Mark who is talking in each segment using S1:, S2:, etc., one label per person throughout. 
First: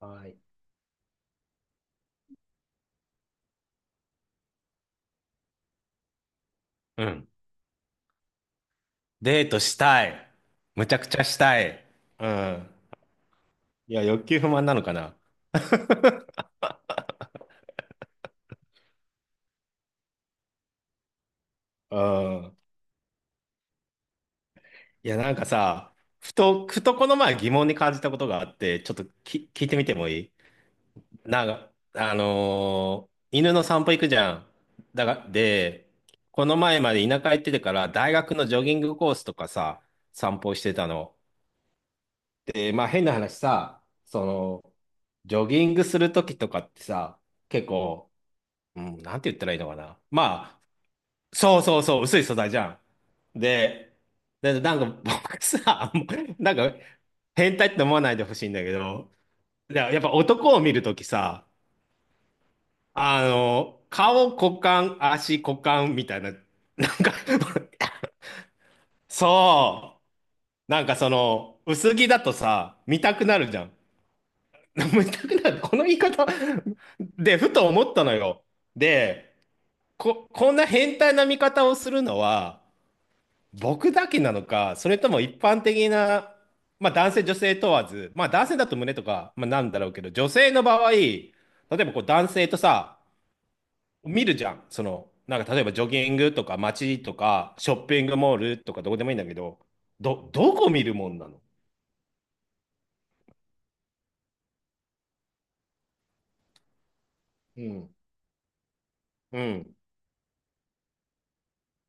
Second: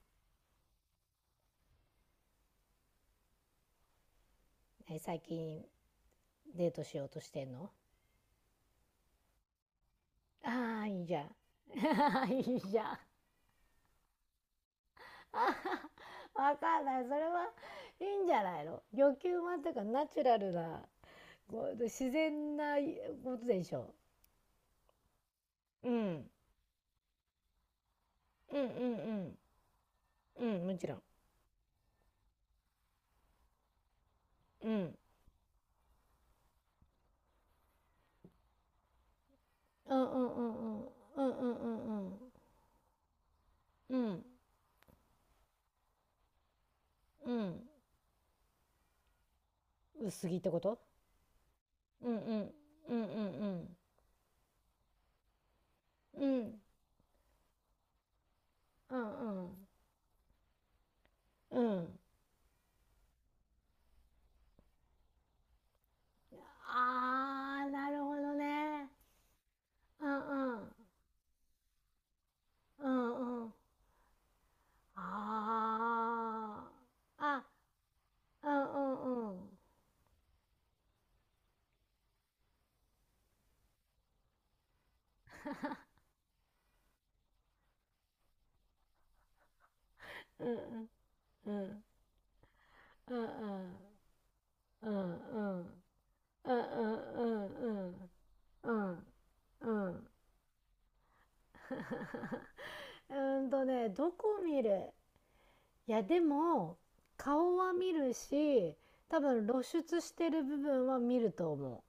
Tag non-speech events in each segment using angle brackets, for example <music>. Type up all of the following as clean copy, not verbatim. S1: はい。
S2: 最近デートしよ
S1: う
S2: うとし
S1: ん。
S2: てんの？
S1: デートしたい。
S2: ああ、
S1: むちゃ
S2: いい
S1: く
S2: じ
S1: ち
S2: ゃ
S1: ゃ
S2: ん。
S1: した
S2: <laughs>
S1: い。う
S2: いい
S1: ん。
S2: じゃん。
S1: いや、欲求不満なのかな。<laughs>
S2: わかんない。それはいいんじゃないの？欲求満というかナチュラルな、こう
S1: う
S2: 自然
S1: ん。
S2: なことでしょ
S1: いや、なんか
S2: う。う
S1: さ、
S2: ん。
S1: ふとこの前疑問に感じたことがあ
S2: う
S1: っ
S2: んう
S1: て、ちょっと
S2: ん
S1: 聞いてみてもいい？
S2: うん。うん、もちろん。
S1: なんか、犬の散歩行くじゃん。
S2: うん。
S1: で、この前まで田舎行っててから、大学のジョギングコースとかさ、
S2: うんうん
S1: 散
S2: う
S1: 歩
S2: ん
S1: し
S2: う
S1: て
S2: ん。
S1: たの。
S2: うんうんうんうん。
S1: で、まあ変な話さ、
S2: うん。
S1: その、ジョギングするときとかってさ、
S2: う
S1: 結
S2: ん。
S1: 構、うん、なんて言ったらいいのかな。
S2: 薄着ってこ
S1: まあ、
S2: と？
S1: そうそうそう、
S2: うんう
S1: 薄い素材
S2: ん。
S1: じゃ
S2: うんう
S1: ん。
S2: ん
S1: で、なんか僕さ、<laughs> も
S2: うん。う
S1: うなん
S2: ん。
S1: か変態って思わないでほしいんだけ
S2: うん
S1: ど、
S2: うん。
S1: いや、やっぱ男を見るときさ、
S2: うん。
S1: 顔、股間、足、股間みたいな、なんか
S2: ああ、なるほどね。
S1: <laughs> そ
S2: うんう
S1: う、
S2: ん。
S1: なんかその、薄着だとさ、
S2: う
S1: 見たくな
S2: んう
S1: る
S2: ん。
S1: じゃん。<laughs> 見たくなる。この言い方
S2: ああ。
S1: で、
S2: あ、
S1: ふと思ったのよ。
S2: うんうんう
S1: で、
S2: ん。
S1: こんな変態な見方をするのは、僕だけなのか、それとも一般的な、まあ男性、女性問わず、まあ男性だと胸とか、まあなんだろうけど、女
S2: う
S1: 性の場
S2: ん
S1: 合、例
S2: うんうん。
S1: えばこう男性とさ、見るじゃん。そ
S2: うんう
S1: の、なんか例えば
S2: ん
S1: ジョギングと
S2: うんう
S1: か街とか、
S2: ん
S1: シ
S2: う
S1: ョッピン
S2: ん
S1: グモール
S2: うんう
S1: とかどこでもいいんだけど、
S2: んうん
S1: どこ見るもんなの？
S2: うんとね、どこ見る？いや、でも、顔
S1: う
S2: は見
S1: ん、
S2: るし、多
S1: う
S2: 分露
S1: ん、
S2: 出してる部分は見ると思う。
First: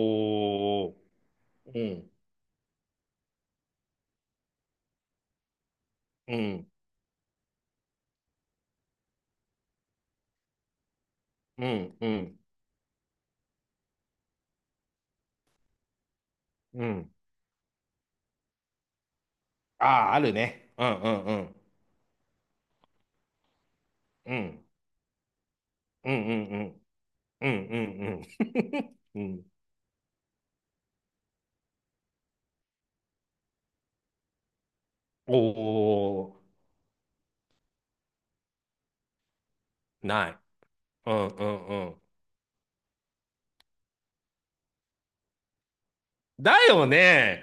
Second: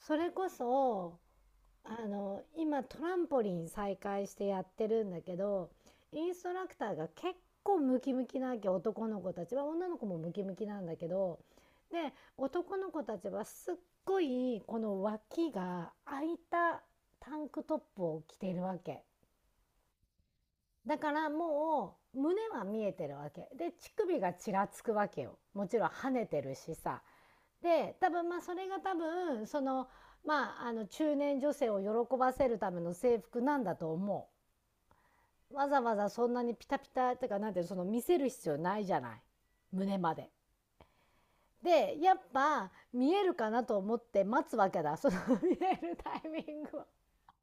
S2: それこ
S1: ー、
S2: そ、
S1: う
S2: あ
S1: ん、
S2: の、今トランポリン再開してやってるんだけど、イン
S1: う
S2: ストラ
S1: ん、
S2: クターが結構ムキムキなわけ、男の子たちは、女の子もムキムキなんだけど、
S1: うん、う
S2: で、
S1: ん、
S2: 男の子たちはすっごい、この脇が開いた
S1: うん。
S2: タンクトップを着ているわけ。
S1: ああ、あるね。う
S2: だ
S1: ん、う
S2: か
S1: ん、
S2: ら
S1: うん、
S2: もう、胸は見えてるわけ。で、乳首が
S1: う
S2: ち
S1: ん、
S2: らつくわけよ。もちろん跳
S1: うん、
S2: ね
S1: う
S2: て
S1: ん、
S2: る
S1: う
S2: し
S1: ん、
S2: さ。
S1: う
S2: で多
S1: ん、うん、
S2: 分まあそれが多
S1: うん。<laughs> う
S2: 分
S1: ん。
S2: その、まあ、あの中年女性を喜ばせるための制服なんだと思
S1: お
S2: う。わざわざそん
S1: お、
S2: なにピタピタってか、なんていうの、その見せる必要ないじゃない、胸まで。
S1: ない。うんうんう
S2: で
S1: ん。
S2: やっぱ見えるかなと思って待つわけだ、その <laughs> 見えるタイミ
S1: だ
S2: ングを。
S1: よね。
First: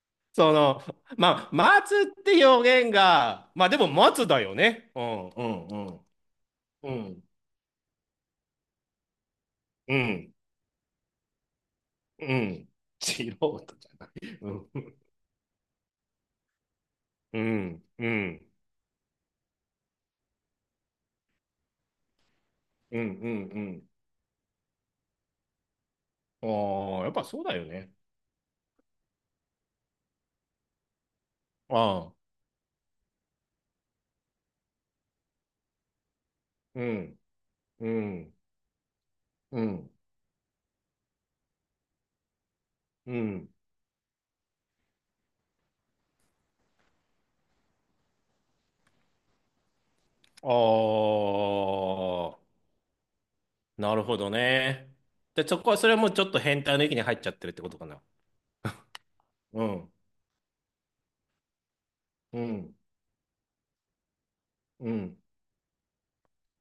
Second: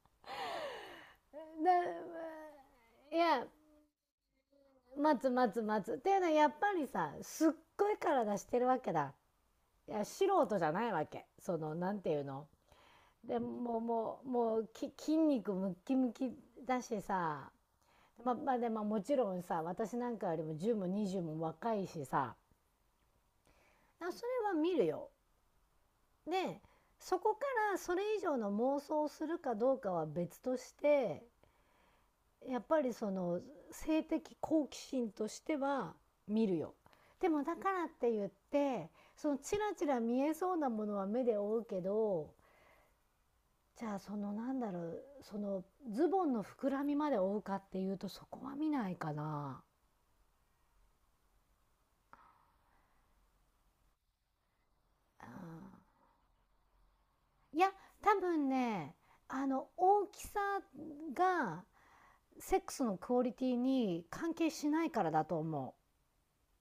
S1: <laughs> その、まあ、待つって表現
S2: いや、
S1: が、まあでも待つだよね。う
S2: 待つ
S1: んう
S2: 待つ
S1: ん
S2: 待
S1: う
S2: つっ
S1: ん。
S2: ていうのはやっぱり
S1: う
S2: さ、
S1: ん。
S2: すっごい体してるわけだ。い
S1: う
S2: や素
S1: ん。
S2: 人じゃないわけ、そのなんていう
S1: う
S2: の、
S1: ん。素
S2: で
S1: 人
S2: もう
S1: じゃな
S2: もう
S1: い。う
S2: もう
S1: ん。
S2: 筋肉ムッキムキだし
S1: う
S2: さ、
S1: ん。う
S2: まあ
S1: ん。
S2: まあでももちろんさ、私なんかよりも10も20も若いしさ、
S1: うん。うん
S2: それは見るよ。
S1: う
S2: で
S1: ん。ああ、やっ
S2: そ
S1: ぱ
S2: こ
S1: そう
S2: か
S1: だよ
S2: ら
S1: ね。
S2: それ以上の妄想をするかどうかは別として、
S1: ああ。
S2: やっぱりその性的好奇心としては見るよ。
S1: うん。
S2: でもだから
S1: う
S2: って言っ
S1: ん。
S2: て、そのチ
S1: う
S2: ラチ
S1: ん。
S2: ラ見えそうなものは目で追うけど、
S1: うん。
S2: じゃあそのなんだろう、そのズボンの膨らみまで追うかっていうと、そこは見ないかな。
S1: ああ、なるほどね。
S2: う
S1: で、そこは、それはもうちょっと変態の域に入っちゃってるっ
S2: ん、い
S1: てこ
S2: や
S1: とかな。
S2: 多分ね、あ
S1: う
S2: の
S1: ん。
S2: 大きさが
S1: う
S2: セック
S1: ん、
S2: スのクオリティに関係しな
S1: う
S2: いから
S1: ん、
S2: だと思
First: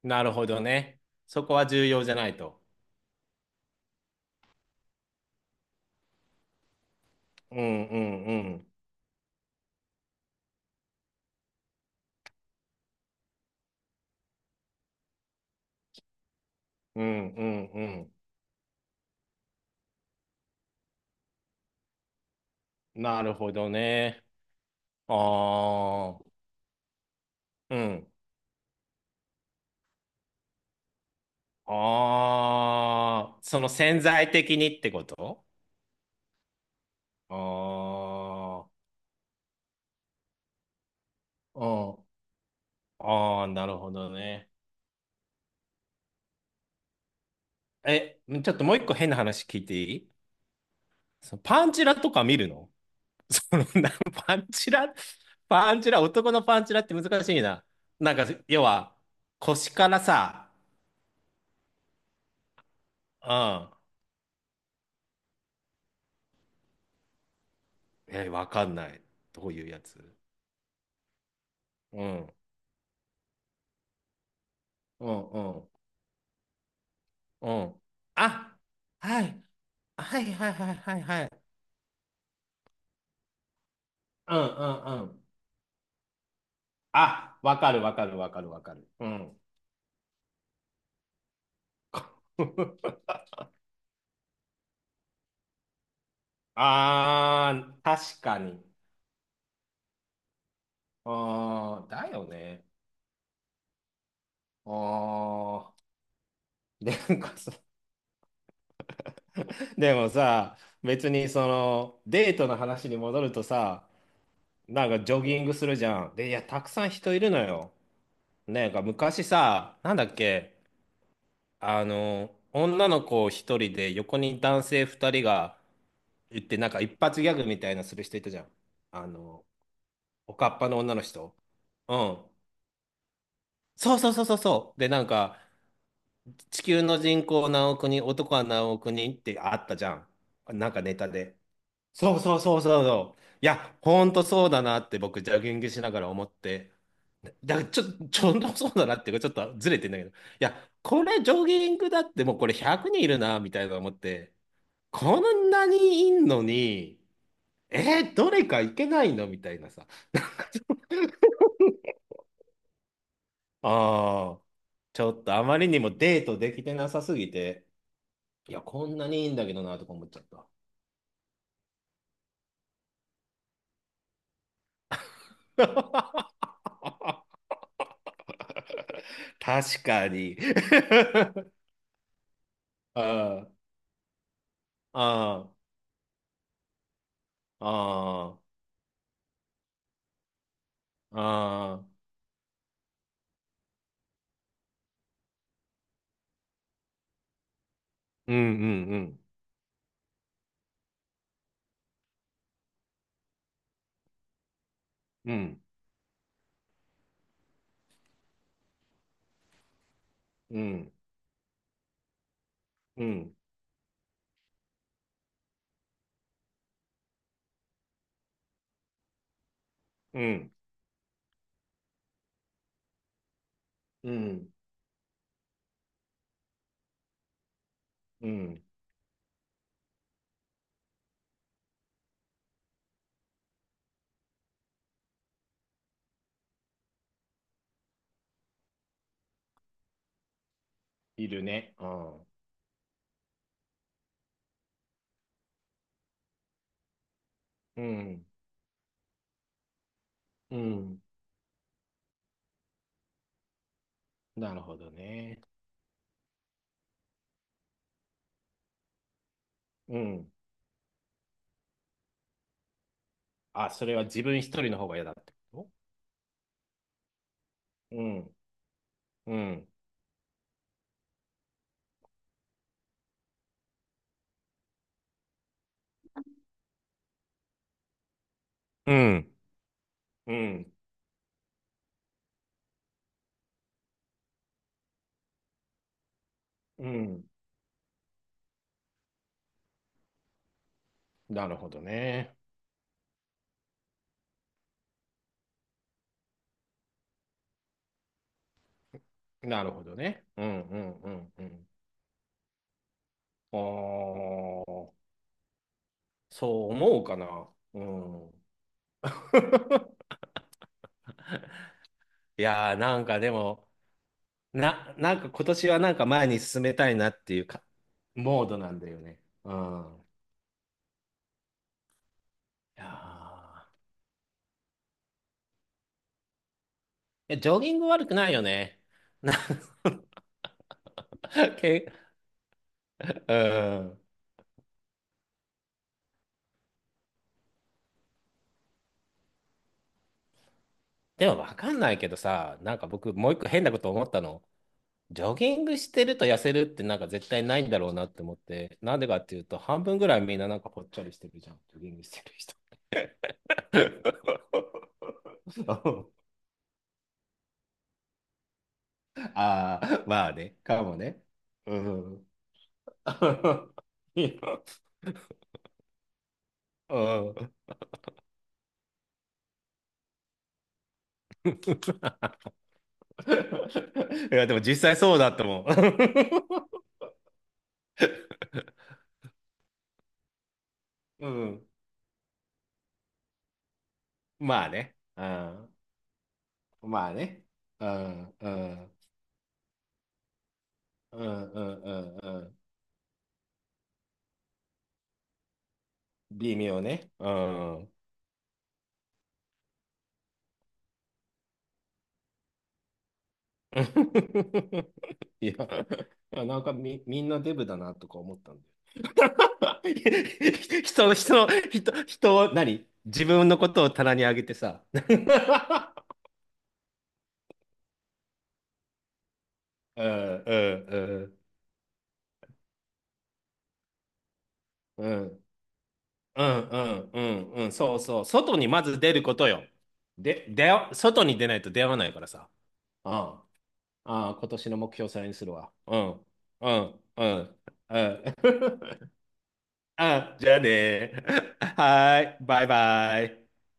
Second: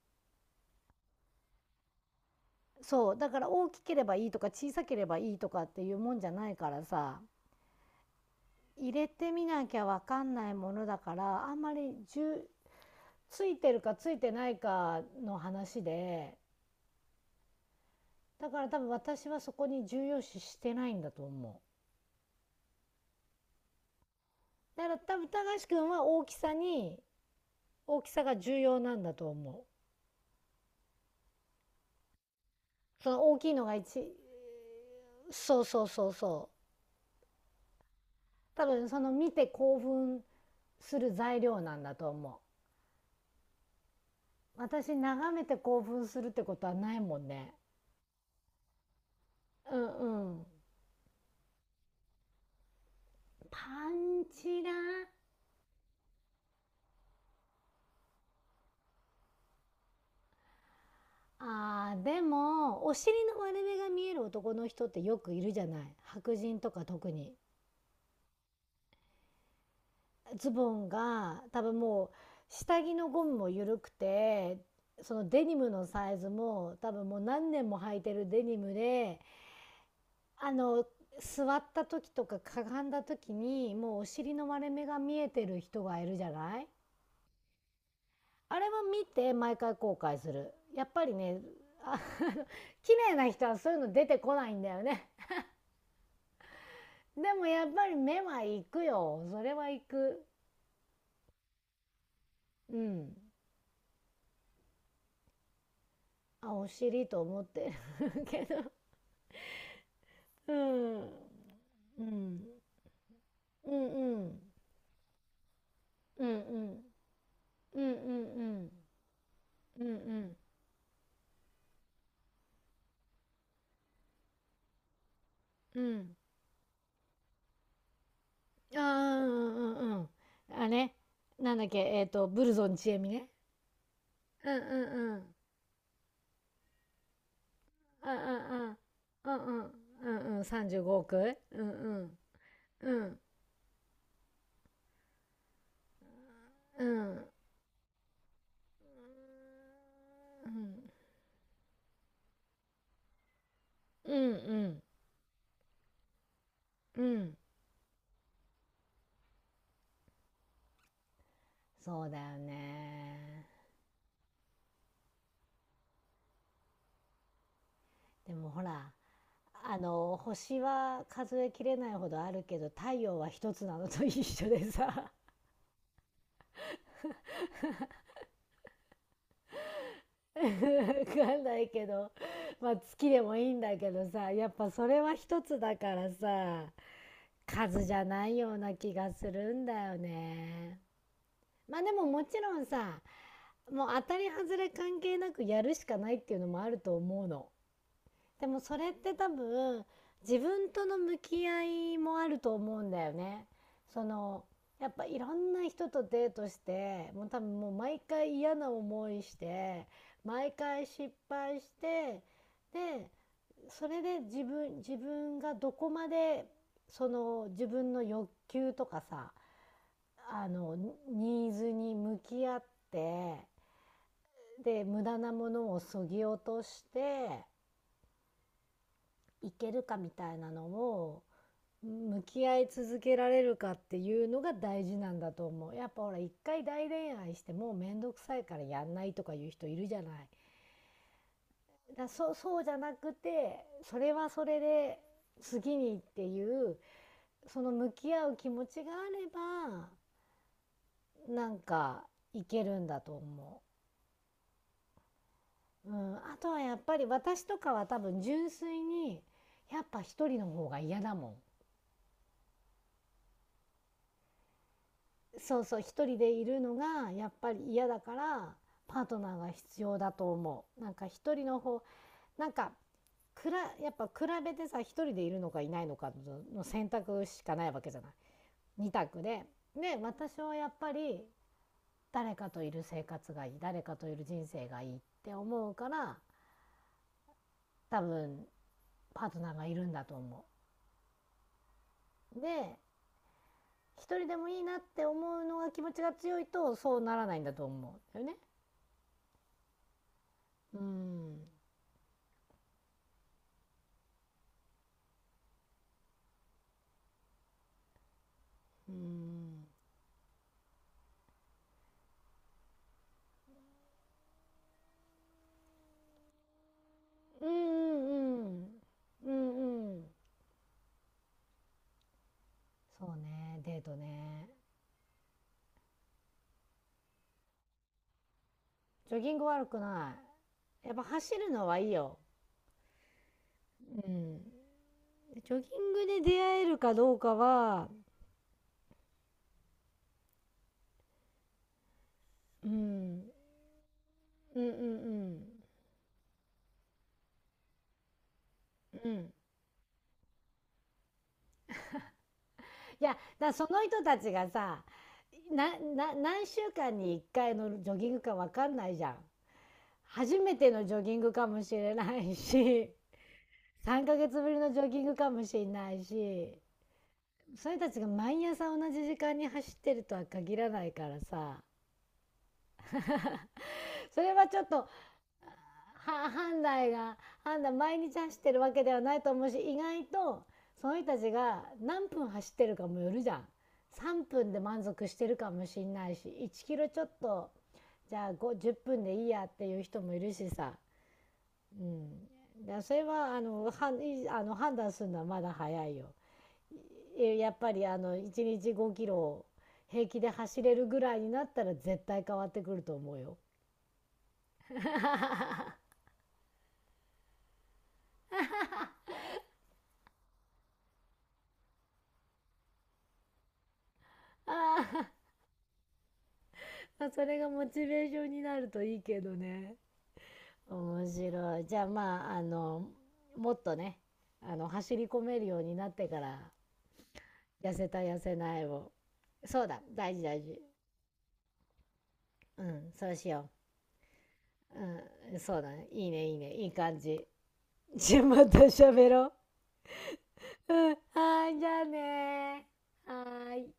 S1: なるほどね。そこは重要じゃないと。
S2: う。そうだから大きければいいとか小さければいいとかっていうもんじゃないからさ、
S1: うん、うん、うん、
S2: 入れてみなきゃ分かんないものだから、あんまりついてるかついてないかの話で、
S1: うん、うん、う
S2: だから多分私はそこに重要視してないんだと思
S1: ん。なるほどね。
S2: う。だから多分高橋君は
S1: ああ、う
S2: 大
S1: ん。
S2: きさが重要なんだと思う。その
S1: あ
S2: 大
S1: あ、
S2: きい
S1: そ
S2: の
S1: の
S2: が
S1: 潜在的にってこと？
S2: そうそうそうそう。
S1: ああ
S2: 多分その見て興奮する材料なんだ
S1: ー、うん。
S2: と思う。
S1: ああ、なるほどね。
S2: 私眺めて興奮するってことはないもんね。
S1: え、ちょっともう一個変な話聞いて
S2: う
S1: いい？
S2: んうん。
S1: そのパンチラとか見るの？その
S2: パ
S1: な、
S2: ン
S1: パン
S2: チ
S1: チ
S2: ラ。
S1: ラ、パンチラ、男のパンチラって難しいな。なんか、要は、腰からさ、
S2: でもお尻
S1: う
S2: の割れ
S1: ん。
S2: 目が見える男の人ってよくいるじゃない、白人とか特に。
S1: え、わかんない。どういうやつ？
S2: ズボンが多分
S1: う
S2: もう
S1: ん。
S2: 下着のゴムも緩くて、
S1: う
S2: そ
S1: ん、
S2: の
S1: う
S2: デニ
S1: ん、
S2: ムのサイズも多分もう何
S1: う
S2: 年も
S1: ん。
S2: 履いてるデニ
S1: あ、
S2: ムで、
S1: はい。はい、は
S2: あ
S1: い、はい、
S2: の
S1: はい、はい。
S2: 座った時とかかがんだ時にもうお尻
S1: うん、う
S2: の割れ目が
S1: ん、う
S2: 見
S1: ん。
S2: えてる人がいるじゃない。
S1: あ、わかる、わかる、わかる、
S2: あれ
S1: わ
S2: は
S1: かる。
S2: 見
S1: う
S2: て
S1: ん。
S2: 毎回後悔するやっぱりね、あの <laughs> 綺
S1: <laughs>
S2: 麗な人はそういうの出てこないんだよね。でも
S1: あ
S2: やっ
S1: ー、
S2: ぱり目
S1: 確か
S2: は
S1: に。
S2: 行くよ、それは行く。
S1: あー、だよね。
S2: うん、
S1: あー、
S2: あ、お
S1: で
S2: 尻
S1: なん
S2: と
S1: か
S2: 思っ
S1: さ、
S2: てるけど。
S1: でも
S2: う
S1: さ、
S2: ん。
S1: 別にその
S2: う
S1: デー
S2: ん。
S1: トの話に戻ると
S2: う
S1: さ、
S2: んうん。
S1: なんかジョギングするじゃん。
S2: うん
S1: で、い
S2: う
S1: や、たく
S2: ん。
S1: さん人いるのよ。
S2: うんうんう
S1: ねな
S2: ん。
S1: んか昔さ、
S2: うんう
S1: なんだっ
S2: ん。
S1: け、あの、女の子一人で横に男性二人が
S2: うん。
S1: 行って、なんか一発ギャグみたいなする人いたじゃん。
S2: あ
S1: あ
S2: あ、うん
S1: の、
S2: うんうん。
S1: おかっ
S2: あ
S1: ぱの
S2: ね。
S1: 女の人。
S2: なんだっけ、
S1: うん。
S2: ブルゾンちえみね。
S1: そうそうそうそう
S2: うんう
S1: そう。で、なん
S2: んうん。
S1: か、地球の人口何億人、
S2: うんうん
S1: 男は
S2: う
S1: 何
S2: ん。
S1: 億人っ
S2: う
S1: て
S2: ん
S1: あ
S2: う
S1: っ
S2: ん。
S1: たじゃん。
S2: うんうん。
S1: なん
S2: 35
S1: かネタ
S2: 億うごお
S1: で。
S2: く、うんう
S1: そ
S2: ん。
S1: うそうそうそう
S2: う
S1: そ
S2: ん
S1: う。いや、ほんとそうだなって僕、ジャギングしながら思って。
S2: うん。
S1: だからちょ、ちょっとそうだなっていうか、ちょっとずれてんだけど。い
S2: う
S1: や、
S2: ん
S1: これジョギングだってもうこれ100人いるな、みたいな思っ
S2: うんう
S1: て。
S2: ん。
S1: こんなにいんのに、
S2: うん。
S1: えーどれか行けないのみたいなさ。<laughs>
S2: そうだよね。
S1: ああ、ちょっとあまりにもデートできてなさすぎて、
S2: でも
S1: いや、
S2: ほ
S1: こ
S2: ら。
S1: んなにいいんだけどな、
S2: あ
S1: とか思っ
S2: の
S1: ちゃった。
S2: 星は数えきれないほどあるけど太陽は一つなのと一緒でさ、
S1: <laughs> 確か
S2: <laughs>
S1: に。
S2: 分かんないけど、まあ
S1: <laughs> あ
S2: 月でもい
S1: あ、
S2: いんだけどさ、やっぱそれは一
S1: あ
S2: つだからさ、数じゃない
S1: あ、あ
S2: よ
S1: あ。
S2: うな気がするんだよね。まあ
S1: ああ、
S2: でももちろんさ、もう当たり外れ関係なくやるしかないっていうのもあると思うの。
S1: うん
S2: でもそれっ
S1: う
S2: て
S1: ん
S2: 多分自分との向き合いもあると思うんだよね。その、やっぱいろ
S1: うん。う
S2: ん
S1: ん
S2: な人とデートして、もう多分もう毎回嫌な思いして、毎
S1: う
S2: 回
S1: ん
S2: 失敗して、
S1: う
S2: で
S1: ん
S2: それで自分がどこまで、その自分の欲求とかさ、
S1: う
S2: あ
S1: ん
S2: のニーズに向き合って、
S1: うん
S2: で無駄なものをそぎ落として
S1: うん。
S2: いけるかみたいなのを、向き合い続けられるかっていうのが大事なんだと思う。やっぱほら、一回大恋愛してもうめんどくさいからやんないとかいう人いるじゃない。
S1: いるね。うん。
S2: そうじゃなくて、それはそれで次にっていうその
S1: う
S2: 向き
S1: ん
S2: 合う気持ちがあれ
S1: うん。
S2: ば、なんかいけるんだと思
S1: なるほどね。
S2: う。うん、あとはやっぱり私とかは多分純粋に、やっ
S1: う
S2: ぱ一
S1: ん。
S2: 人の方が嫌だもん。
S1: あ、それは自分一人の方が嫌だって
S2: そう
S1: こ
S2: そう、一人でいるのがやっぱり嫌
S1: と？
S2: だ
S1: う
S2: か
S1: ん
S2: ら、パートナ
S1: う
S2: ーが
S1: ん
S2: 必要だと思う。なんか一人の方、なんかやっぱ比べてさ、一人でいるのかいないのかの選択しかないわけじゃない、二
S1: う
S2: 択
S1: ん
S2: で
S1: う
S2: 私はや
S1: ん
S2: っぱり誰かといる生活がいい、誰かといる人生がいいって思うから、
S1: うん。
S2: 多分パートナーがいるんだと思
S1: なるほどね。
S2: う。で一人でもいいなって思うのが気持ちが強いと、そうならないんだと思うんだよね。
S1: なるほどね。うんう
S2: う
S1: んうんう
S2: ん
S1: ん。あー、そう思うかな。うん。
S2: うん
S1: <laughs> いやーなんかでも、なんか今年はなんか前に進めたいなってい
S2: う
S1: う
S2: ん
S1: か、
S2: う
S1: モード
S2: ん。
S1: なんだよね。
S2: う
S1: う
S2: んう
S1: ん。
S2: ん。
S1: いや
S2: そうね、
S1: ー。
S2: デートね。
S1: いやジョギング悪くないよね。
S2: ジョ
S1: <laughs>
S2: ギ
S1: なん
S2: ング悪
S1: か、
S2: くない。やっぱ走るのは
S1: け、
S2: いいよ。
S1: うん。
S2: うん。ジョギングで出会えるかどうかは、
S1: でもわかんないけどさ、
S2: う
S1: なんか僕
S2: ん、
S1: もう一個変なこと思ったの。
S2: うんうんう
S1: ジョ
S2: ん。
S1: ギングしてると痩せるってなんか絶対ないんだろうなって思って、なんで
S2: う
S1: かっ
S2: ん。
S1: ていうと半分ぐらいみんななんかぽっちゃりしてるじゃん、ジョギングしてる人。
S2: いや、だからその人た
S1: <laughs>
S2: ちがさ、な、
S1: あ
S2: 何週間に1回のジョギングかわかんないじゃん。
S1: あ、まあ
S2: 初め
S1: ね、
S2: て
S1: か
S2: のジ
S1: も
S2: ョギン
S1: ね。
S2: グかもし
S1: う
S2: れな
S1: ん。
S2: いし、
S1: <laughs>
S2: 3ヶ月ぶりのジョギングかもしれないし、
S1: うん。
S2: それたちが毎朝同じ時間に走ってるとは限らないからさ、
S1: <laughs>
S2: それ
S1: い
S2: は
S1: や、で
S2: ち
S1: も
S2: ょっと
S1: 実際そうだったもん。<laughs>
S2: 判断が判断、毎日走ってるわけではないと思うし、意外とその人た
S1: う
S2: ちが
S1: ん。
S2: 何分走ってるかもよるじゃん。3分で
S1: まあ
S2: 満
S1: ね。
S2: 足し
S1: う
S2: てるかも
S1: ん。
S2: しんないし、1キロちょ
S1: ま
S2: っ
S1: あね。
S2: と、
S1: う
S2: じゃあ
S1: ん。う
S2: 5 10
S1: ん。
S2: 分でいいやっていう人もいるしさ、
S1: うん。う
S2: う
S1: ん。う
S2: ん、
S1: んうん。
S2: だからそれは判断するのはまだ早いよ。
S1: 微妙ね。う
S2: やっぱり
S1: ん。
S2: あの1日5キロを平気で走れるぐらいになったら絶対変わってくると思うよ。
S1: <laughs> いや、なんかみんなデブだなとか思ったんだよ。<laughs> 人の、人の、人、人を、何自分のことを棚に上げてさ。
S2: あ
S1: <laughs> う
S2: あ、 <laughs> それがモチベーションになるといいけどね。
S1: ん、う
S2: 面
S1: ん、
S2: 白い。じゃあまあ、あのもっとね、あの走
S1: う
S2: り
S1: ん、
S2: 込
S1: う
S2: め
S1: ん。
S2: るようになってか
S1: う
S2: ら、
S1: んうんうんう
S2: 痩
S1: ん、
S2: せ
S1: そ
S2: た
S1: う
S2: 痩
S1: そう。
S2: せ
S1: 外
S2: ない
S1: にま
S2: を。
S1: ず出ること
S2: そう
S1: よ。
S2: だ、大事大事。
S1: 出よ、外に出ないと出会わないからさ。
S2: うん、そうし
S1: あ
S2: よ
S1: あ、ああ、今年の
S2: う。
S1: 目標それに
S2: うん、
S1: する
S2: そうだ
S1: わ。
S2: ね、
S1: う
S2: いい
S1: ん、
S2: ね、いいね、い
S1: う
S2: い感
S1: ん、
S2: じ。
S1: うん、う
S2: じゃあ
S1: ん。
S2: また喋
S1: <laughs>
S2: ろう。
S1: あ、じゃあ
S2: うん、は
S1: ね。
S2: ーい、じゃあ
S1: はーい、バ
S2: ね
S1: イ
S2: ー、
S1: バ
S2: は
S1: イ。
S2: ーい。